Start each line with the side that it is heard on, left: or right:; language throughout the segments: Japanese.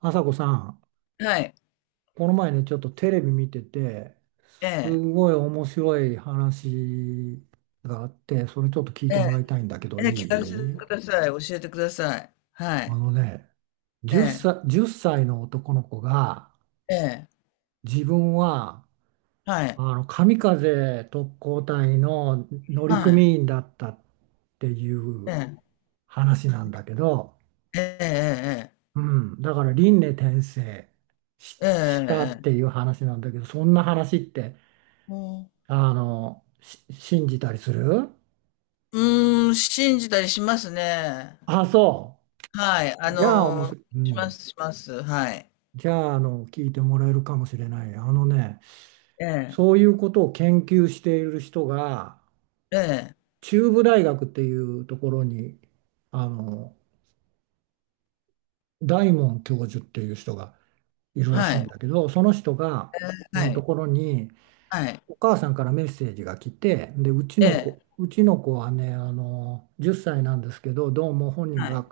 right: 朝子さん、
left: はい。
right: この前ね、ちょっとテレビ見てて、
left: え
right: す
left: え、
right: ごい面白い話があって、それちょっと聞い
left: え
right: て
left: え、
right: もらいたいんだけど、
left: え
right: い
left: え、聞かせて
right: い
left: ください。教えてください。は
right: あ
left: い。
right: のね、
left: え
right: 10
left: え、
right: 歳、1歳の男の子が、
left: ええ、
right: 自分は、
left: はい。
right: 神風特攻隊の乗
left: はい。
right: 組員だったってい
left: え
right: う
left: え、
right: 話なんだけど、
left: ええ、
right: うん、だから輪廻転生し、
left: ええ、
right: し
left: ええ、
right: たっ
left: え
right: て
left: え、
right: いう話なんだけど、そんな話って、
left: うん、
right: 信じたりする。
left: うーん、信じたりしますね。
right: あ、そ
left: はい。あ
right: う。じゃあ、おも
left: の、
right: し、う
left: しま
right: ん。
left: す、します。はい。
right: じゃあ、聞いてもらえるかもしれない。あのね、
left: ええ、
right: そういうことを研究している人が、
left: ええ、
right: 中部大学っていうところに、あの、大門教授っていう人がいるら
left: は
right: しいん
left: い。
right: だけど、その人が、
left: ええ、は
right: のと
left: い。
right: ころに、
left: はい。
right: お母さんからメッセージが来て、で、
left: ええ、
right: うちの子はね、10歳なんですけど、どうも本人
left: はい。
right: が、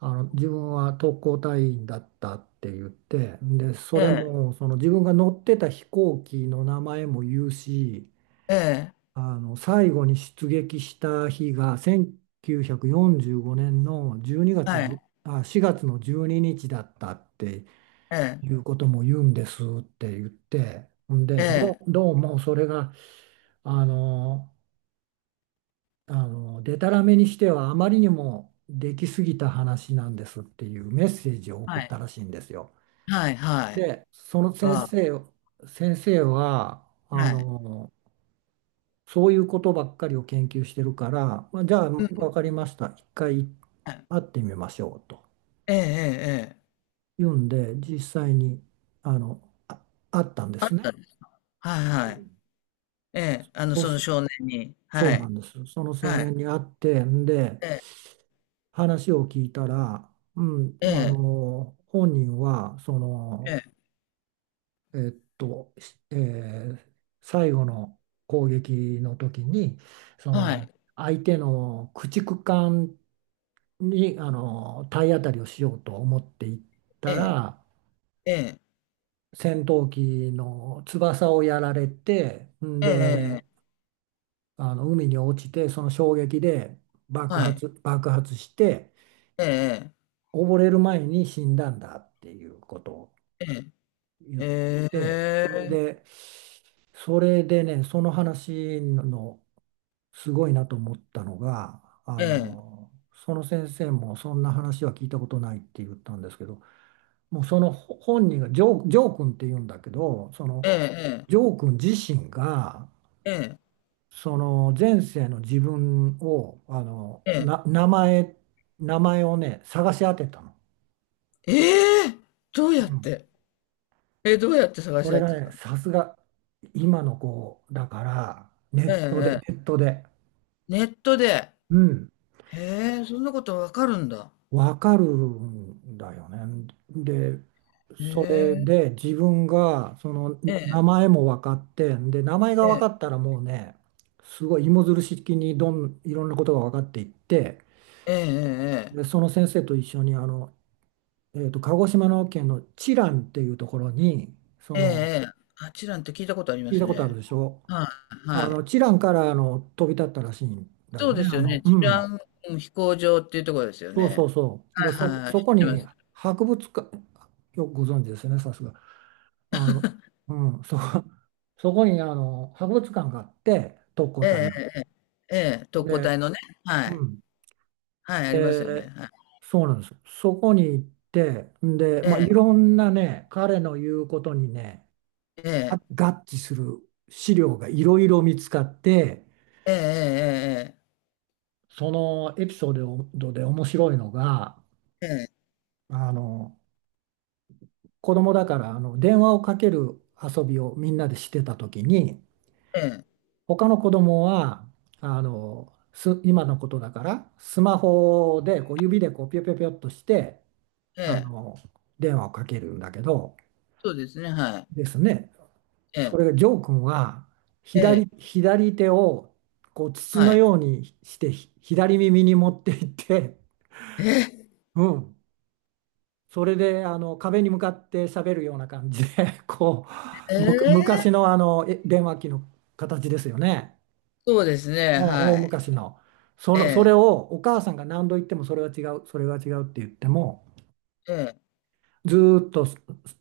right: あの自分は特攻隊員だったって言って、でそ
left: え
right: れ
left: え、
right: もその自分が乗ってた飛行機の名前も言うし、
left: ええ、
right: あの最後に出撃した日が1945年の12
left: は
right: 月じ
left: い。
right: ゅあ4月の12日だったって
left: ええ、
right: いうことも言うんですって言って、ん
left: え
right: で
left: え、
right: どうもそれがあのあのでたらめにしてはあまりにもできすぎた話なんですっていうメッセージを送
left: は
right: った
left: い。
right: らしいんですよ。
left: はい、はい。
right: で、
left: は、
right: 先生は、
left: はい。
right: そういうことばっかりを研究してるから、まあ、じゃあ
left: うん、
right: 分かりました、一回
left: はい。
right: 会ってみましょうと
left: ええ、ええ、ええ。
right: 言うんで、実際にあの、あ、会ったんですね。
left: はい
right: う
left: はい。
right: ん。
left: ええ、あの、
right: そう
left: その
right: し、
left: 少年に。
right: そ
left: は
right: うな
left: い。
right: んです。その少
left: はい。
right: 年に会って、んで、
left: ええ、
right: 話を聞いたら、うん、
left: え
right: 本人は、そ
left: え、え
right: の、
left: え、
right: えっと、しえー最後の攻撃の時にそ
left: は
right: の
left: い。
right: 相手の駆逐艦にあの体当たりをしようと思っていった
left: え
right: ら、
left: え、ええ、
right: 戦闘機の翼をやられて、ん
left: ええ、え
right: で
left: え、
right: あの海に落ちてその衝撃で
left: はい。
right: 爆発して、
left: ええ、
right: 溺れる前に死んだんだっていうことを
left: え
right: 言っ
left: え、え
right: て、ん
left: え、
right: でそれでね、その話のすごいなと思ったのが、
left: ええ、
right: その先生もそんな話は聞いたことないって言ったんですけど、もうそのほ本人が、ジョー君って言うんだけど、そ
left: え
right: の
left: え、
right: ジョー君自身が、
left: ええ、
right: その前世の自分を、
left: ええ、
right: 名前、名前をね、探し当てたの。
left: ええ、どう
right: う
left: やっ
right: ん、
left: て、え、どうやって探
right: そ
left: し合
right: れ
left: っ
right: が
left: てた
right: ね、
left: の？
right: さすが今の子だから、
left: ええ、え
right: ネ
left: え、
right: ットで。
left: ネットで。
right: うん。
left: へえ、そんなことわかるんだ。
right: わかるんだよね。で、
left: へ
right: それ
left: え、
right: で自分がその
left: え
right: 名
left: え、
right: 前も分かって、で、名前が
left: え
right: 分か
left: え、
right: ったらもうね、すごい芋づる式にいろんなことが分かっていって、
left: え
right: で、
left: え、
right: その先生と一緒に鹿児島の県の知覧っていうところに、そ
left: ええ、え
right: の、
left: え、ええ、あちらんって聞いたことありま
right: 聞い
left: す
right: たことある
left: ね。
right: でしょ。
left: はい、はい。
right: 知覧からあの飛び立ったらしいんだよ
left: そう
right: ね。
left: です
right: あ
left: よ
right: の、
left: ね。
right: う
left: 治
right: ん。
left: 安、うん、飛行場っていうところですよ
right: そうそ
left: ね。
right: うそう。で、
left: はいはいはい、
right: そ
left: 知
right: こ
left: ってま
right: に
left: す。
right: 博物館、よくご存知ですね、さすが。あの、うん、そ、そこにあの博物館があって、特攻
left: え
right: 隊の。
left: え、ええ、ええ、特攻隊
right: で、
left: のね。は
right: う
left: い。
right: ん、
left: はい、ありますよね。
right: で、
left: はい。
right: そうなんです。そこに行って、んで、
left: え
right: まあ、い
left: え、
right: ろんなね、彼の言うことにね、
left: ええ、
right: 合致する資料がいろいろ見つかって、
left: ええ、
right: そのエピソードで面白いのが、
left: え
right: あの、子供だからあの電話をかける遊びをみんなでしてた時に、
left: え、ええ、え
right: 他の子供はあのす今のことだからスマホでこう指でこうピョピョピョっとして
left: え、ええ、
right: あ
left: ええ、
right: の電話をかけるんだけど、
left: そうですね、はい。
right: ですね、
left: え
right: そ
left: え、
right: れがジョー君は
left: ええ、
right: 左手をこう筒
left: は
right: の
left: い。
right: ようにして左耳に持っていって、
left: ええ、
right: うん、それであの壁に向かって喋るような感じでこ
left: え
right: うむ昔
left: え、
right: の、あのえ電話機の形ですよね。
left: そうですね、
right: もう大
left: はい。
right: 昔の。そ
left: え
right: の、そ
left: え、
right: れをお母さんが何度言ってもそれは違う、それは違うって言っても、
left: ええ、
right: ずーっとそ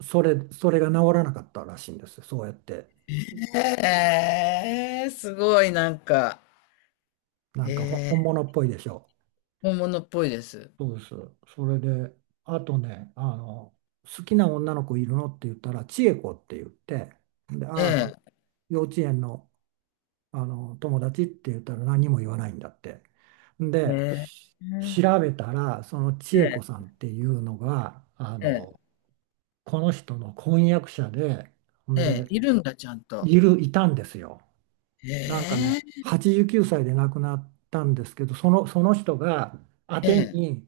right: それ、それが治らなかったらしいんです。そうやって。
left: ええ、すごいなんか、
right: な
left: え
right: んか本
left: え、
right: 物っぽいでしょう。
left: 本物っぽいです。
right: そうです。それで、あとね、好きな女の子いるのって言ったら、千恵子って言って、で、
left: え
right: ああ、
left: え、
right: 幼稚園の、あの友達って言ったら何も言わないんだって。
left: え
right: で、
left: え、
right: 調べたら、その千恵子
left: え
right: さ
left: え、
right: んっていうのが、
left: ええ。
right: この人の婚約者で、ほん
left: ええ、
right: で、
left: いるんだ、ちゃんと。
right: いたんですよ。なんかね、
left: ええ、
right: 89歳で亡くなったんですけど、その、その人が宛
left: え
right: て
left: え、
right: に、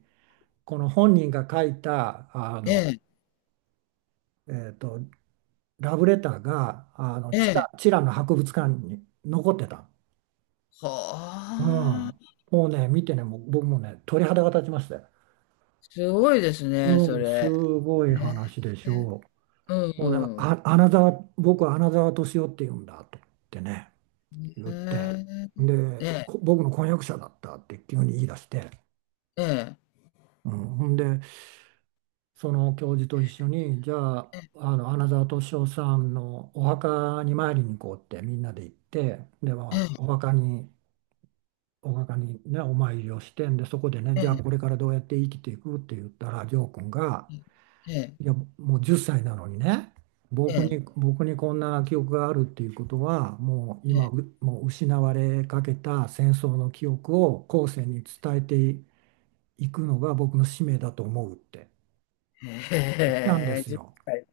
right: この本人が書いた、
left: ええ、
right: えーと、ラブレターが、
left: ええ。
right: チラの博物館に残ってた。う
left: は
right: ん。
left: あ、
right: もうね、見てね、もう僕もね、鳥肌が立ちましたよ。
left: すごいですね、そ
right: うん、す
left: れ。
right: ご
left: え
right: い話で
left: え、
right: し
left: え、
right: ょう。も
left: う
right: うね、
left: ん、
right: あ、アナザー、僕はアナザー敏夫って言うんだと思ってね。言って、
left: え
right: で、
left: え。
right: 僕の婚約者だったって急に言い出して、
left: ええ、
right: うん、ほんで、その教授と一緒に、じゃあ、あの穴沢敏夫さんのお墓に参りに行こうってみんなで行って、で、ま
left: え
right: あ、
left: え、
right: お墓にね、お参りをして、んで、そこでね、
left: え
right: じゃあ
left: え、
right: これからどうやって生きていくって言ったら、ジョー君が、
left: ええ、
right: いや、もう10歳なのにね、
left: ええ、
right: 僕にこんな記憶があるっていうことは、
left: ええ、ええ、
right: もう失われかけた戦争の記憶を後世に伝えていくのが僕の使命だと思うって言ったんで
left: へえ。
right: す
left: じゅっ
right: よ。
left: さい、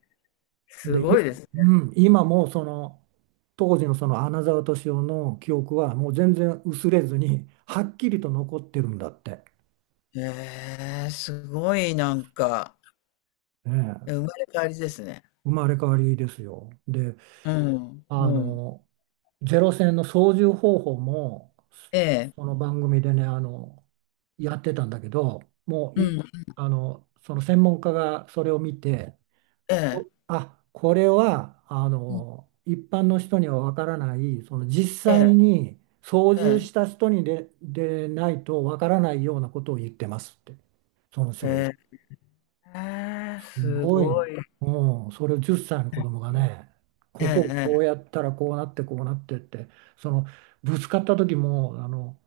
left: す
right: で、
left: ごいですね。
right: うん、今もその当時のその穴沢敏夫の記憶はもう全然薄れずにはっきりと残ってるんだって、
left: へえ、すごいなんか、え、
right: え
left: 生ま
right: え、
left: れ変わりですね。
right: 生まれ変わりですよ。で
left: うん、
right: あ
left: うん。
right: の、ゼロ戦の操縦方法も、
left: ええ、
right: この番組でね、やってたんだけど、もう
left: う
right: い、
left: ん、
right: あの、その専門家がそれを見て、
left: ええ、
right: これは、
left: うん、
right: 一般の人にはわからない、その実
left: え
right: 際
left: え、
right: に操縦
left: え
right: した人にでないとわからないようなことを言ってますって、その
left: え、
right: 人
left: へ
right: が
left: え。ええ、
right: す
left: す
right: ごい、
left: ごい。
right: うん、それを10歳の子供がね、
left: ええ、
right: ここを
left: え
right: こうや
left: え。
right: ったらこうなってこうなってって、そのぶつかった時もあの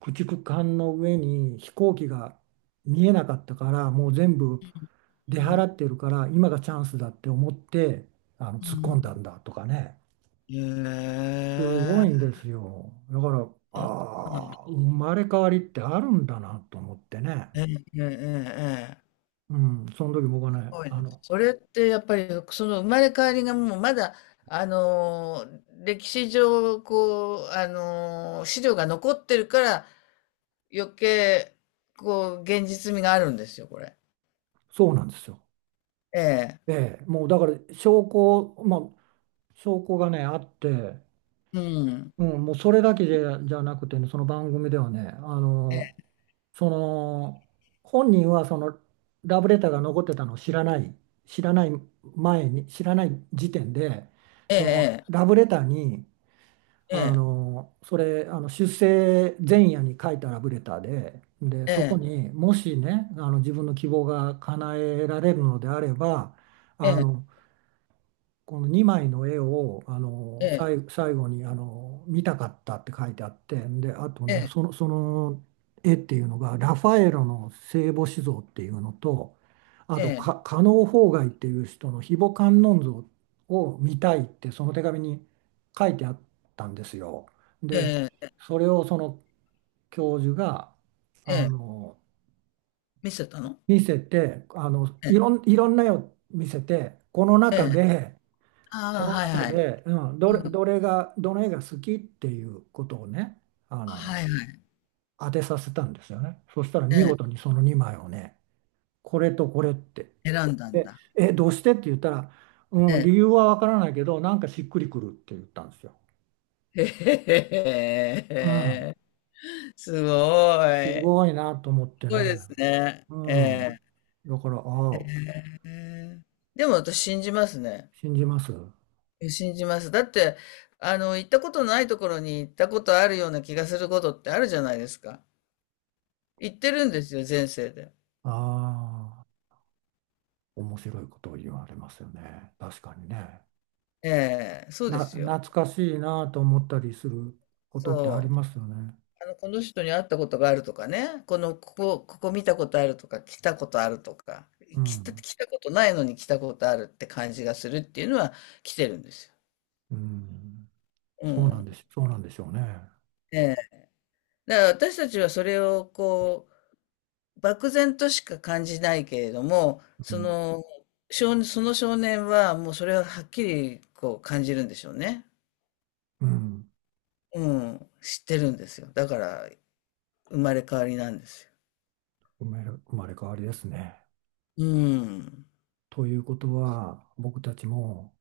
right: 駆逐艦の上に飛行機が見えなかったからもう全部
left: う
right: 出払
left: ん、
right: ってるから今がチャンスだって思ってあの
left: う
right: 突っ込んだ
left: ん。
right: んだとかね、すごいんですよ。だから、ああ、生まれ変わりってあるんだなと思ってね、
left: ええ、ええ、ええ、ええ、
right: うん、その時僕は
left: す
right: ね、
left: ごいな。それってやっぱり、その生まれ変わりがもうまだ、あの、歴史上、こう、あの、資料が残ってるから、余計、こう、現実味があるんですよ、これ。
right: そうなんですよ。
left: ええ。
right: ええ、もうだから証拠、まあ、証拠がね、あって、
left: うん。
right: うん、もうそれだけじゃ、じゃなくてね、その番組ではね、
left: え
right: その、本人はそのラブレターが残ってたのを知らない前に、知らない時点で、その
left: え、
right: ラブレターに、あ
left: え
right: の、それ、あの出生前夜に書いたラブレターで、で、そこ
left: え、
right: にもしね、あの自分の希望が叶えられるのであれば、あ
left: ええ、
right: のこの2枚の絵をあの
left: え
right: 最後にあの見たかったって書いてあって、であとね
left: え、
right: その、その絵っていうのがラファエロの聖母子像っていうのと、あと
left: え
right: か
left: え、
right: 加納芳崖っていう人の非母観音像を見たいってその手紙に書いてあったんですよ。
left: ええ、ええ、
right: で
left: ええ、ええ、
right: それをその教授があ
left: ええ、
right: の
left: 見せたの？
right: 見せて、
left: ええ、
right: いろんな絵を見せてこの
left: え
right: 中
left: え、
right: で。
left: あ
right: こ
left: あ、
right: の
left: はい
right: 中
left: はい。
right: で、うん、
left: うん。
right: どの絵が好きっていうことをね、あの、
left: はいはい。
right: 当てさせたんですよね。そしたら見
left: え
right: 事にその2枚をね、これとこれって。
left: え、選んだん
right: で、
left: だ。
right: どうしてって言ったら、
left: え
right: うん、理由
left: え。
right: はわからないけど、なんかしっくりくるって言ったんですよ。
left: へへ、へ
right: うん、
left: へへ。すご
right: す
left: い。
right: ごいなと思っ
left: す
right: て
left: ごいで
right: ね。
left: すね。
right: う
left: え
right: ん。
left: え。
right: だから、ああ、
left: へえ。でも私信じますね。
right: 信じます。あ
left: え、信じます。だって、あの、行ったことないところに行ったことあるような気がすることってあるじゃないですか。行ってるんですよ、前世で。
right: あ、面白いことを言われますよね。確かにね。
left: ええ、そうです
right: 懐
left: よ。
right: かしいなと思ったりすることってあり
left: そう。
right: ますよね。
left: あの、この人に会ったことがあるとかね、この、ここ、ここ見たことあるとか、来たことあるとか、
right: う
left: 来た、
right: ん。
left: 来たことないのに来たことあるって感じがするっていうのは来てるんですよ。
right: うん。
left: うん。
right: そうなんでしょうね。
left: ええ。だから私たちはそれをこう、漠然としか感じないけれども、
right: う
left: そ
right: ん。
left: の少、その少年はもうそれははっきりこう感じるんでしょうね。
right: うん。
left: うん。知ってるんですよ。だから生まれ変わりなんですよ。
right: 生まれ、生まれ変わりですね。
left: うん。
right: ということは、僕たちも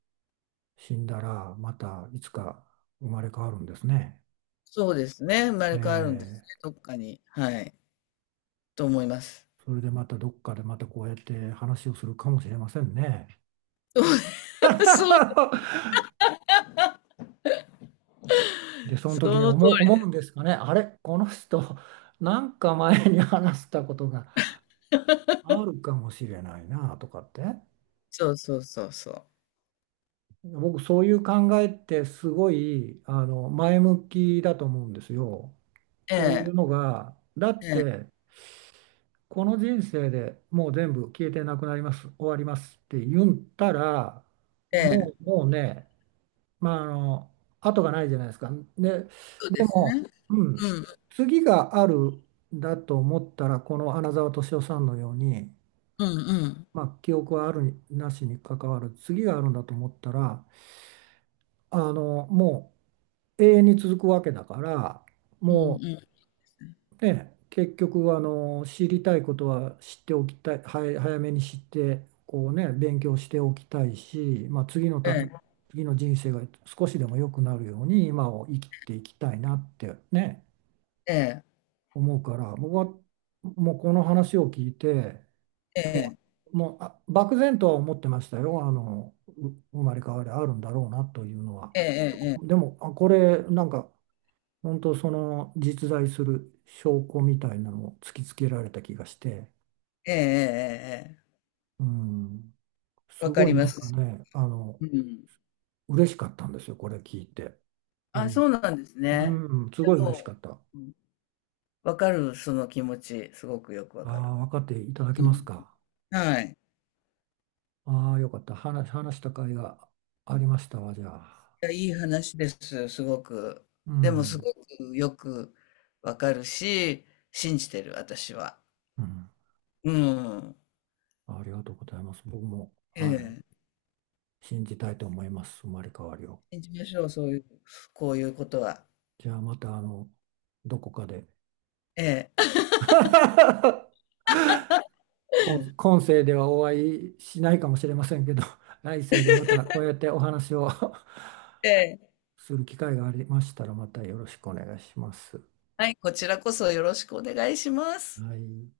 right: 死んだら、またいつか生まれ変わるんですね。
left: そうですね、生ま
right: え
left: れ変わるんですね、
right: え。
left: どっかに。はい。と思います。
right: それでまたどっかでまたこうやって話をするかもしれませんね。
left: そう、
right: で、その
left: そ
right: 時に
left: の通
right: 思う、
left: り。
right: 思うんですかね。あれ、この人、なんか前に話したことがあるかもしれないなとかって。
left: そうそうそうそう。
right: 僕そういう考えってすごい前向きだと思うんですよ。
left: え
right: というの
left: え、
right: がだ
left: え
right: っ
left: え、
right: てこの人生でもう全部消えてなくなります終わりますって言ったら
left: え
right: もう、
left: え、
right: もうね、まあ、後がないじゃないですか。で、
left: そう
right: で
left: ですね。
right: も、うん、
left: うん、
right: 次があるんだと思ったらこの穴澤敏夫さんのように、
left: うん、うん、
right: まあ、記憶はあるになしに関わる次があるんだと思ったらもう永遠に続くわけだから、
left: うん、う
right: も
left: ん、
right: うね、結局知りたいことは知っておきたい、はい、早めに知ってこうね、勉強しておきたいし、まあ、次の
left: え
right: ため、
left: え、
right: 次の人生が少しでも良くなるように今を生きていきたいなってね、
left: ええ、
right: 思うから、僕はもうこの話を聞いても
left: え
right: もう漠然とは思ってましたよ、あのう生まれ変わりあるんだろうなというのは。
left: え、
right: で
left: え
right: も、で
left: え、
right: もあこれなんか本当その実在する証拠みたいなのを突きつけられた気がして、
left: ええ、ええ、ええ、ええ、ええ、
right: うん、す
left: わか
right: ごい
left: りま
right: なんか
left: す。
right: ね、
left: うん。
right: 嬉しかったんですよ、これ聞いて。う
left: あ、
right: ん、
left: そうなんですね。
right: うんすごい
left: で
right: 嬉しか
left: も、
right: った。あ
left: うん、わかる、その気持ち、すごくよくわか
right: あ、
left: る。
right: 分かっていただけ
left: う
right: ます
left: ん。
right: か。
left: はい。
right: ああ、よかった。話した甲斐がありましたわ、じゃあ。
left: いや、いい話です、すごく。
right: う
left: でも、す
right: ん、
left: ごくよくわかるし、信じてる、私は。
right: うん、
left: うん。
right: ありがとうございます。僕も、
left: え
right: は
left: え。
right: い、信じたいと思います、生まれ変わりを。
left: 信じましょう、そういう、こういうことは。
right: じゃあ、また、どこかで。
left: ええ。
right: 今世ではお会いしないかもしれませんけど、来世でまたこうやってお話を
left: ええ。
right: する機会がありましたら、またよろしくお願いします。
left: はい、こちらこそよろしくお願いします。
right: はい。